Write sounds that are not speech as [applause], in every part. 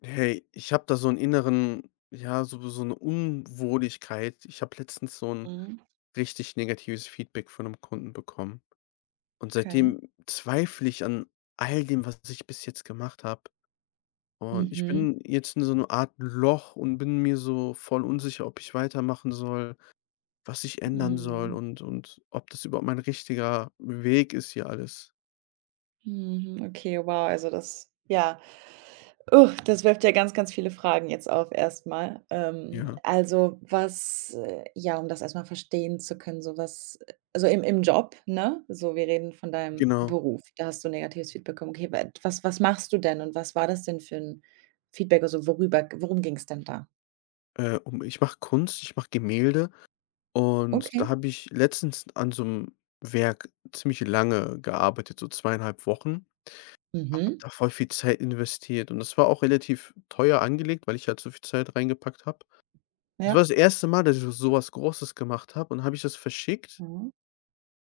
Hey, ich habe da so einen inneren ja, so eine Unwohligkeit. Ich habe letztens so ein Mhm, richtig negatives Feedback von einem Kunden bekommen. Und okay. seitdem zweifle ich an all dem, was ich bis jetzt gemacht habe. Und ich Mhm, bin jetzt in so 'ne Art Loch und bin mir so voll unsicher, ob ich weitermachen soll, was ich ändern soll mhm, und ob das überhaupt mein richtiger Weg ist hier alles. mhm, okay, wow, also das, ja. Das wirft ja ganz, ganz viele Fragen jetzt auf. Erstmal Ja, also, was ja, um das erstmal verstehen zu können, so, was also im Job, ne? So, wir reden von deinem genau. Beruf, da hast du negatives Feedback bekommen. Okay, wa was was machst du denn und was war das denn für ein Feedback? Also, worüber worum ging es denn da? Um Ich mache Kunst, ich mache Gemälde. Und da Okay. habe ich letztens an so einem Werk ziemlich lange gearbeitet, so zweieinhalb Wochen. Habe Mhm. da voll viel Zeit investiert und das war auch relativ teuer angelegt, weil ich halt so viel Zeit reingepackt habe. Das war Ja. das erste Mal, dass ich so was Großes gemacht habe und habe ich das verschickt, Mhm.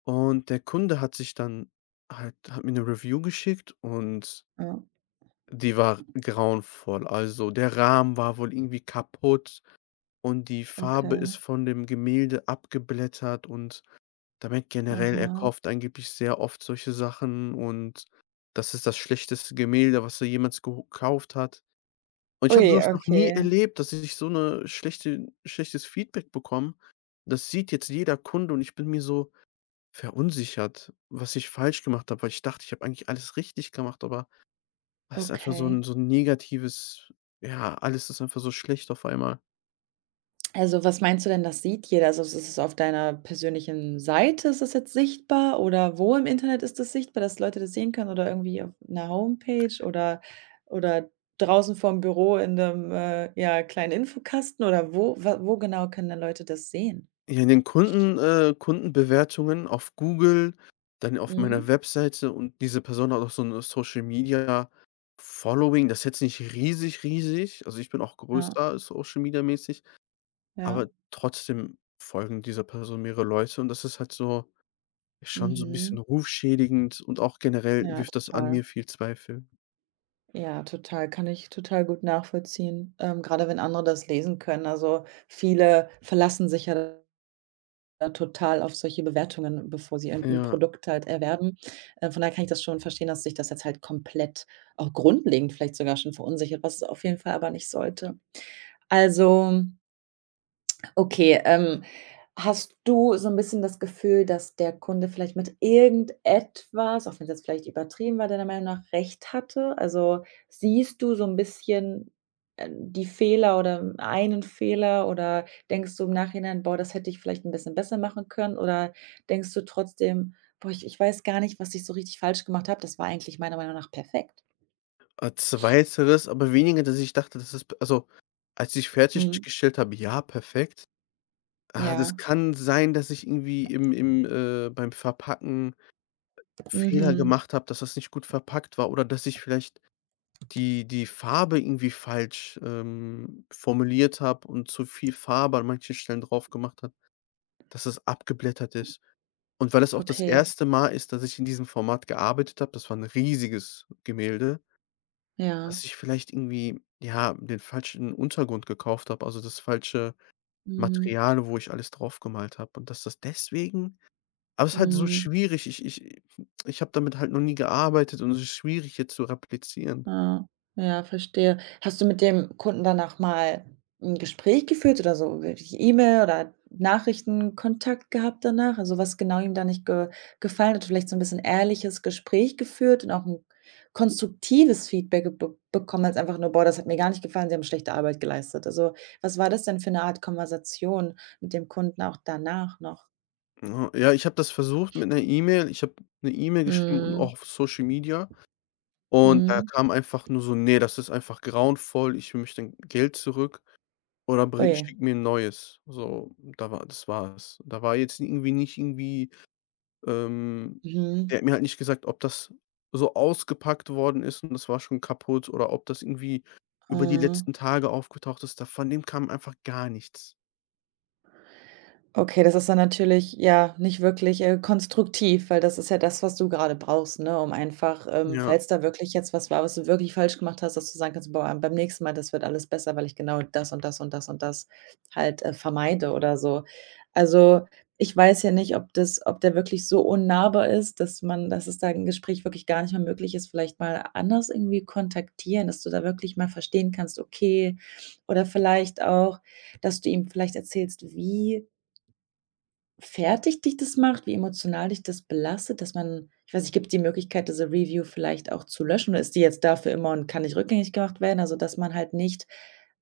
und der Kunde hat sich dann halt hat mir eine Review geschickt, und Ja. die war grauenvoll. Also, der Rahmen war wohl irgendwie kaputt und die Farbe Okay. ist von dem Gemälde abgeblättert, und damit generell, er Aha. kauft angeblich sehr oft solche Sachen, und das ist das schlechteste Gemälde, was er jemals gekauft hat. Und ich habe Ui, so was noch nie okay. erlebt, dass ich so 'ne schlechtes Feedback bekomme. Das sieht jetzt jeder Kunde, und ich bin mir so verunsichert, was ich falsch gemacht habe, weil ich dachte, ich habe eigentlich alles richtig gemacht, aber das ist einfach so Okay. 'n so 'n negatives, ja, alles ist einfach so schlecht auf einmal. Also, was meinst du denn, das sieht jeder? Also, ist es auf deiner persönlichen Seite, ist das jetzt sichtbar, oder wo im Internet ist das sichtbar, dass Leute das sehen können, oder irgendwie auf einer Homepage oder draußen vorm Büro in 'nem, ja, kleinen Infokasten, oder wo genau können denn Leute das sehen? Ja, in den Kunden Kundenbewertungen auf Google, dann auf Mhm. meiner Webseite, und diese Person hat auch so 'ne Social Media Following. Das ist jetzt nicht riesig, riesig. Also, ich bin auch Ja, größer Social Media mäßig, ja. aber trotzdem folgen dieser Person mehrere Leute, und das ist halt so schon so 'n bisschen Mhm. rufschädigend und auch generell Ja, wirft das an total. mir viel Zweifel. Ja, total. Kann ich total gut nachvollziehen, grade wenn andere das lesen können. Also, viele verlassen sich ja da total auf solche Bewertungen, bevor sie irgend Ja, Produkt halt erwerben. Von daher kann ich das schon verstehen, dass sich das jetzt halt komplett auch grundlegend vielleicht sogar schon verunsichert, was es auf jeden Fall aber nicht sollte. Also okay, hast du so ein bisschen das Gefühl, dass der Kunde vielleicht mit irgendetwas, auch wenn's jetzt vielleicht übertrieben war, deiner Meinung nach recht hatte? Also, siehst du so ein bisschen, die Fehler oder einen Fehler, oder denkst du im Nachhinein: „Boah, das hätte ich vielleicht ein bisschen besser machen können?“ Oder denkst du trotzdem: „Boah, ich weiß gar nicht, was ich so richtig falsch gemacht habe. Das war eigentlich meiner Meinung nach perfekt?“ als 2. aber weniger, dass ich dachte, das ist p also, als ich Mhm. fertiggestellt habe, ja, perfekt. Ah, Ja. das kann sein, dass ich irgendwie beim Verpacken Fehler Mhm. gemacht habe, dass das nicht gut verpackt war, oder dass ich vielleicht die Farbe irgendwie falsch, formuliert habe und zu viel Farbe an manchen Stellen drauf gemacht habe, dass es abgeblättert ist. Und weil es auch das Okay. erste Mal ist, dass ich in diesem Format gearbeitet habe, das war ein riesiges Gemälde, Ja. dass ich vielleicht irgendwie, ja, den falschen Untergrund gekauft habe, also das falsche Mhm. Material, wo ich alles drauf gemalt habe und dass das deswegen. Aber es ist halt so Mhm. schwierig. Ich habe damit halt noch nie gearbeitet, und es ist schwierig jetzt zu replizieren. Ja, ja, verstehe. Hast du mit dem Kunden danach mal ein Gespräch geführt oder so wirklich E-Mail oder Nachrichten Kontakt gehabt danach? Also, was genau ihm da nicht ge gefallen hat, vielleicht so ein bisschen ehrliches Gespräch geführt und auch ein konstruktives Feedback be bekommen als einfach nur: „Boah, das hat mir gar nicht gefallen, Sie haben schlechte Arbeit geleistet.“ Also, was war das denn für eine Art Konversation mit dem Kunden auch danach noch? Ja, ich habe das versucht mit einer E-Mail. Ich habe eine E-Mail geschrieben und Mhm, auch auf Social Media, und da mhm. kam einfach nur so: "Nee, das ist einfach grauenvoll. Ich will mich dann Geld zurück oder Oh bring je. schick mir ein neues.“ So, da war das war's. Da war jetzt irgendwie nicht irgendwie. Ähm, Mhm. Der hat mir halt nicht gesagt, ob das so ausgepackt worden ist und das war schon kaputt, oder ob das irgendwie über die Ah. letzten Tage aufgetaucht ist. Da von dem kam einfach gar nichts. Okay, das ist dann natürlich, ja, nicht wirklich, konstruktiv, weil das ist ja das, was du gerade brauchst, ne, um einfach, Ja. falls da wirklich jetzt was war, was du wirklich falsch gemacht hast, dass du sagen kannst: „Boah, beim nächsten Mal, das wird alles besser, weil ich genau das und das und das und das halt, vermeide oder so.“ Also, ich weiß ja nicht, ob der wirklich so unnahbar ist, dass man dass es da 'n Gespräch wirklich gar nicht mehr möglich ist, vielleicht mal anders irgendwie kontaktieren, dass du da wirklich mal verstehen kannst, okay, oder vielleicht auch, dass du ihm vielleicht erzählst, wie fertig dich das macht, wie emotional dich das belastet, dass man ich weiß nicht, gibt's die Möglichkeit, diese Review vielleicht auch zu löschen, oder ist die jetzt dafür immer und kann nicht rückgängig gemacht werden?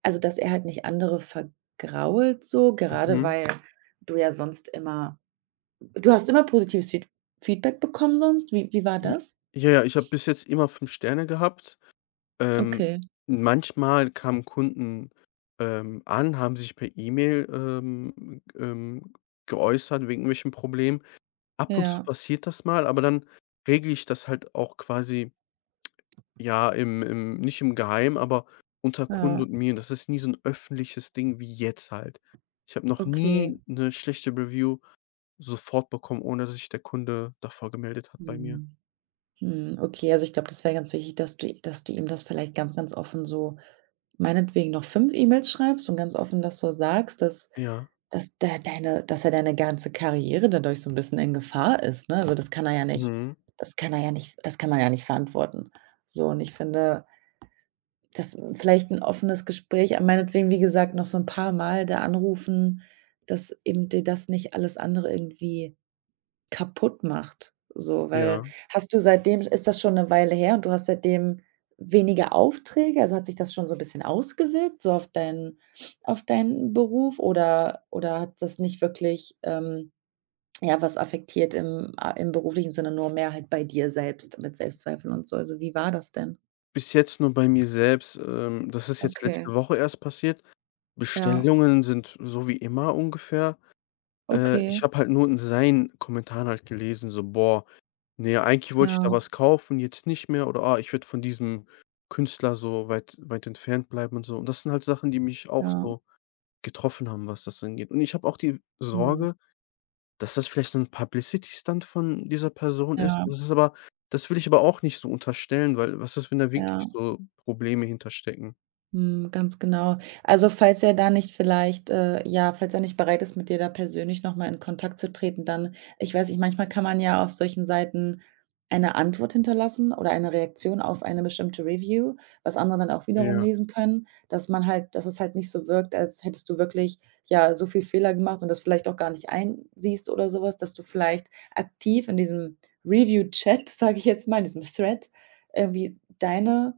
Also, dass er halt nicht andere vergrault so, gerade Mhm. weil du ja sonst immer du hast immer positives Feedback bekommen sonst? Wie war J das? ja, ich habe bis jetzt immer 5 Sterne gehabt. Ähm, Okay, Manchmal kamen Kunden, an, haben sich per E-Mail, geäußert wegen irgendwelchen Problemen. Ab und zu ja, passiert das mal, aber dann regle ich das halt auch quasi. Ja, im im nicht im Geheim, aber unter Kunden ja, und mir. Das ist nie so ein öffentliches Ding wie jetzt halt. Ich habe noch okay. nie eine schlechte Review sofort bekommen, ohne dass sich der Kunde davor gemeldet hat bei mir. Mhm. Mhm, okay, also ich glaube, das wäre ganz wichtig, dass du ihm das vielleicht ganz, ganz offen so meinetwegen noch 5 E-Mails schreibst und ganz offen das so sagst, dass Ja. dass da deine dass er deine ganze Karriere dadurch so ein bisschen in Gefahr ist, ne? Mhm. Das kann er ja nicht das kann man ja nicht verantworten. So, und ich finde, das vielleicht ein offenes Gespräch ah, meinetwegen, wie gesagt, noch so ein paar Mal da anrufen, dass eben dir das nicht alles andere irgendwie kaputt macht, so, weil Ja. hast du seitdem ist das schon eine Weile her und du hast seitdem weniger Aufträge? Also, hat sich das schon so ein bisschen ausgewirkt, so auf deinen Beruf, oder hat das nicht wirklich, ja, was affektiert im a im beruflichen Sinne, nur mehr halt bei dir selbst mit Selbstzweifeln und so? Also, wie war das denn? Bis jetzt nur bei mir selbst. Das ist jetzt Okay, letzte Woche erst passiert. ja, Bestellungen sind so wie immer ungefähr. Ich okay, habe halt nur in seinen Kommentaren halt gelesen, so: „Boah, ne, eigentlich wollte ich da ja, was kaufen, jetzt nicht mehr“, oder: „Ah, ich werde von diesem Künstler so weit entfernt bleiben“ und so. Und das sind halt Sachen, die mich auch ja, so getroffen haben, was das angeht. Und ich habe auch die mhm, Sorge, dass das vielleicht so 'n Publicity Stunt von dieser Person ist. ja, Das ist aber, das will ich aber auch nicht so unterstellen, weil was ist, wenn da ja. wirklich so Probleme hinterstecken? Mhm, ganz genau. Also, falls er da nicht vielleicht ja, falls er nicht bereit ist, mit dir da persönlich noch mal in Kontakt zu treten, dann ich weiß nicht, manchmal kann man ja auf solchen Seiten eine Antwort hinterlassen oder eine Reaktion auf eine bestimmte Review, was andere dann auch wiederum Ja, lesen können, dass man halt dass es halt nicht so wirkt, als hättest du wirklich, ja, so viel Fehler gemacht und das vielleicht auch gar nicht einsiehst oder sowas, dass du vielleicht aktiv in diesem Review-Chat, [laughs] sage ich jetzt mal, in diesem Thread irgendwie deine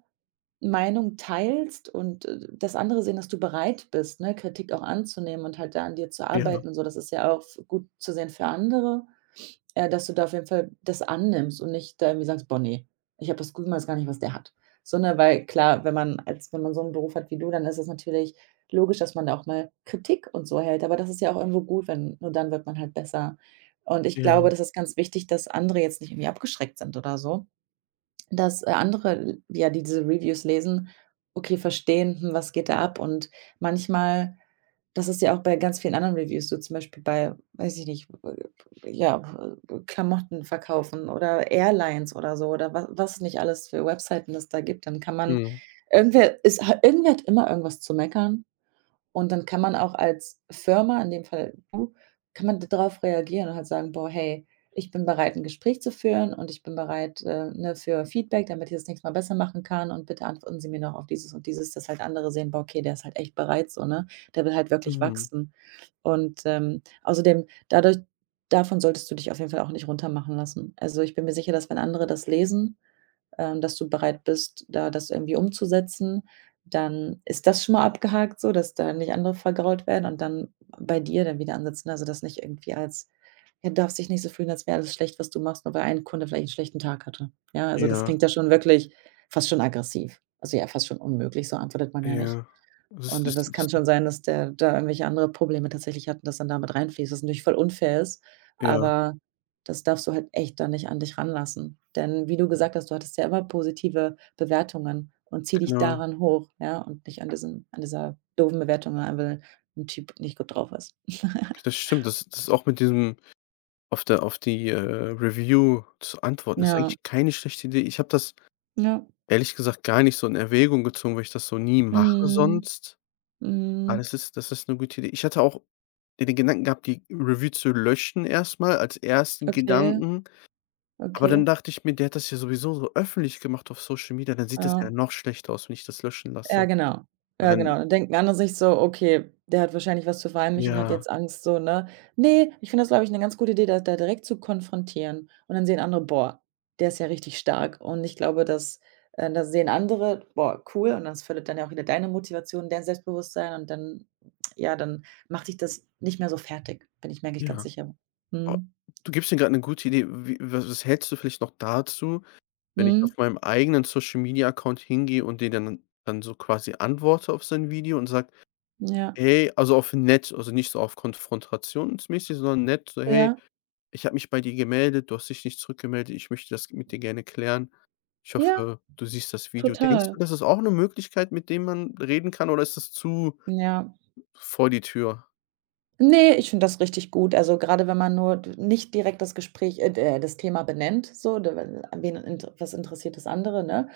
Meinung teilst und, dass andere sehen, dass du bereit bist, ne, Kritik auch anzunehmen und halt da an dir zu ja, arbeiten und so. Das ist ja auch f gut zu sehen für andere, dass du da auf jeden Fall das annimmst und nicht da irgendwie sagst: „Boah, ne, ich habe das Gefühl, ich weiß gar nicht, was der hat.“ Sondern weil klar, wenn man so einen Beruf hat wie du, dann ist es natürlich logisch, dass man da auch mal Kritik und so hält, aber das ist ja auch irgendwo gut, wenn nur dann wird man halt besser. Und ich ja. glaube, das ist ganz wichtig, dass andere jetzt nicht irgendwie abgeschreckt sind oder so. Dass, andere, ja, die diese Reviews lesen, okay, verstehen: „Hm, was geht da ab?“ Und manchmal das ist ja auch bei ganz vielen anderen Reviews so, zum Beispiel bei, weiß ich nicht, ja, Klamotten verkaufen oder Airlines oder so oder wa was nicht alles für Webseiten es da gibt. Dann kann man Mhm. Irgendwer ist irgendwer hat immer irgendwas zu meckern. Und dann kann man auch als Firma, in dem Fall du, kann man darauf reagieren und halt sagen: „Boah, hey, ich bin bereit, 'n Gespräch zu führen und ich bin bereit, ne, für Feedback, damit ich das nächstes Mal besser machen kann und bitte antworten Sie mir noch auf dieses und dieses“, dass halt andere sehen: „Boah, okay, der ist halt echt bereit so, ne? Der will halt wirklich Mhm. wachsen.“ Und, außerdem dadurch davon solltest du dich auf jeden Fall auch nicht runtermachen lassen. Also, ich bin mir sicher, dass wenn andere das lesen, dass du bereit bist, da das irgendwie umzusetzen. Dann ist das schon mal abgehakt so, dass da nicht andere vergrault werden und dann bei dir dann wieder ansetzen. Also, das nicht irgendwie als ja, du darfst dich nicht so fühlen, als wäre alles schlecht, was du machst, nur weil ein Kunde vielleicht einen schlechten Tag hatte. Ja, also, das Ja, klingt ja schon wirklich fast schon aggressiv. Also, ja, fast schon unmöglich, so antwortet man ja nicht. ja. Das Und ist das kann das ist schon sein, dass der da irgendwelche andere Probleme tatsächlich hat und das dann damit mit reinfließt, was natürlich voll unfair ist, ja, aber das darfst du halt echt dann nicht an dich ranlassen. Denn wie du gesagt hast, du hattest ja immer positive Bewertungen und zieh dich genau. daran hoch, ja, und nicht an diesem an dieser doofen Bewertung, rein, weil einfach 'n Typ nicht gut drauf ist. [laughs] Das stimmt. Das ist auch mit diesem, auf der auf die, Review zu antworten, ist Ja, eigentlich keine schlechte Idee. Ich habe das ja. ehrlich gesagt gar nicht so in Erwägung gezogen, weil ich das so nie mache Mhm, sonst. Aber mhm. das ist 'ne gute Idee. Ich hatte auch den Gedanken gehabt, die Review zu löschen erst mal als ersten Okay, Gedanken, aber okay, dann dachte ich mir, der hat das ja sowieso so öffentlich gemacht auf Social Media, dann sieht das ja ja. noch schlechter aus, wenn ich das löschen Ja, lasse. genau. Weil Ja, dann, genau. Dann denken andere sich so: „Okay, der hat wahrscheinlich was zu verheimlichen, hat ja, jetzt Angst“, so, ne? Nee, ich finde das, glaube ich, eine ganz gute Idee, da direkt zu konfrontieren und dann sehen andere: „Boah, der ist ja richtig stark.“ Und ich glaube, dass da sehen andere: „Boah, cool.“ Und das fördert dann ja auch wieder deine Motivation, dein Selbstbewusstsein und dann ja, dann macht dich das nicht mehr so fertig, bin ich mir eigentlich ganz ja. sicher. Oh, Mhm. du gibst mir grad 'ne gute Idee. Wie was was hältst du vielleicht noch dazu, wenn ich Mhm. auf meinem eigenen Social Media Account hingehe und den dann so quasi antworte auf sein Video und sage: Ja. „Hey“, also auf nett, also nicht so auf konfrontationsmäßig, sondern nett, so: „Hey, Ja. ich habe mich bei dir gemeldet, du hast dich nicht zurückgemeldet, ich möchte das mit dir gerne klären. Ich Ja, hoffe, du siehst das Video.“ Denkst du, total. das ist auch 'ne Möglichkeit, mit dem man reden kann, oder ist das zu Ja. vor die Tür? Ne, ich finde das richtig gut. Also, gerade wenn man nur d nicht direkt das Gespräch d das Thema benennt, so, d wen int was interessiert das andere, ne?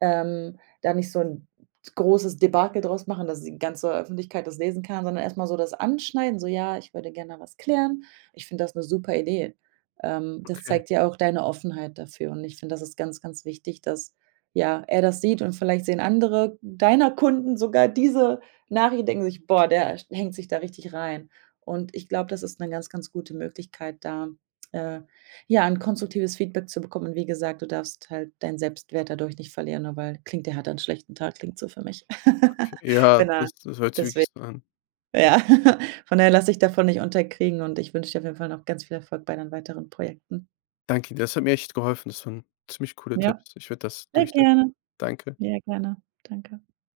Da nicht so ein großes Debakel draus machen, dass die ganze Öffentlichkeit das lesen kann, sondern erstmal so das anschneiden, so: „Ja, ich würde gerne was klären. Ich finde das eine super Idee.“ Das Okay, zeigt ja auch deine Offenheit dafür und ich finde, das ist ganz, ganz wichtig, dass, ja, er das sieht und vielleicht sehen andere deiner Kunden sogar diese Nachricht, denken sich: „Boah, der hängt sich da richtig rein.“ Und ich glaube, das ist eine ganz, ganz gute Möglichkeit, da, äh ja, ein konstruktives Feedback zu bekommen und wie gesagt, du darfst halt deinen Selbstwert dadurch nicht verlieren, nur weil „Klingt, der hat 'n schlechten Tag“, klingt so für mich. okay. [laughs] Ja, Wenn er das hört sich deswegen wirklich so an. ja, [laughs] von daher lasse ich davon nicht unterkriegen und ich wünsche dir auf jeden Fall noch ganz viel Erfolg bei deinen weiteren Projekten. Danke dir, das hat mir echt geholfen. Das waren ziemlich coole Ja. Tipps. Ich werde das Sehr durchsetzen. gerne, Danke. ja gerne. Danke.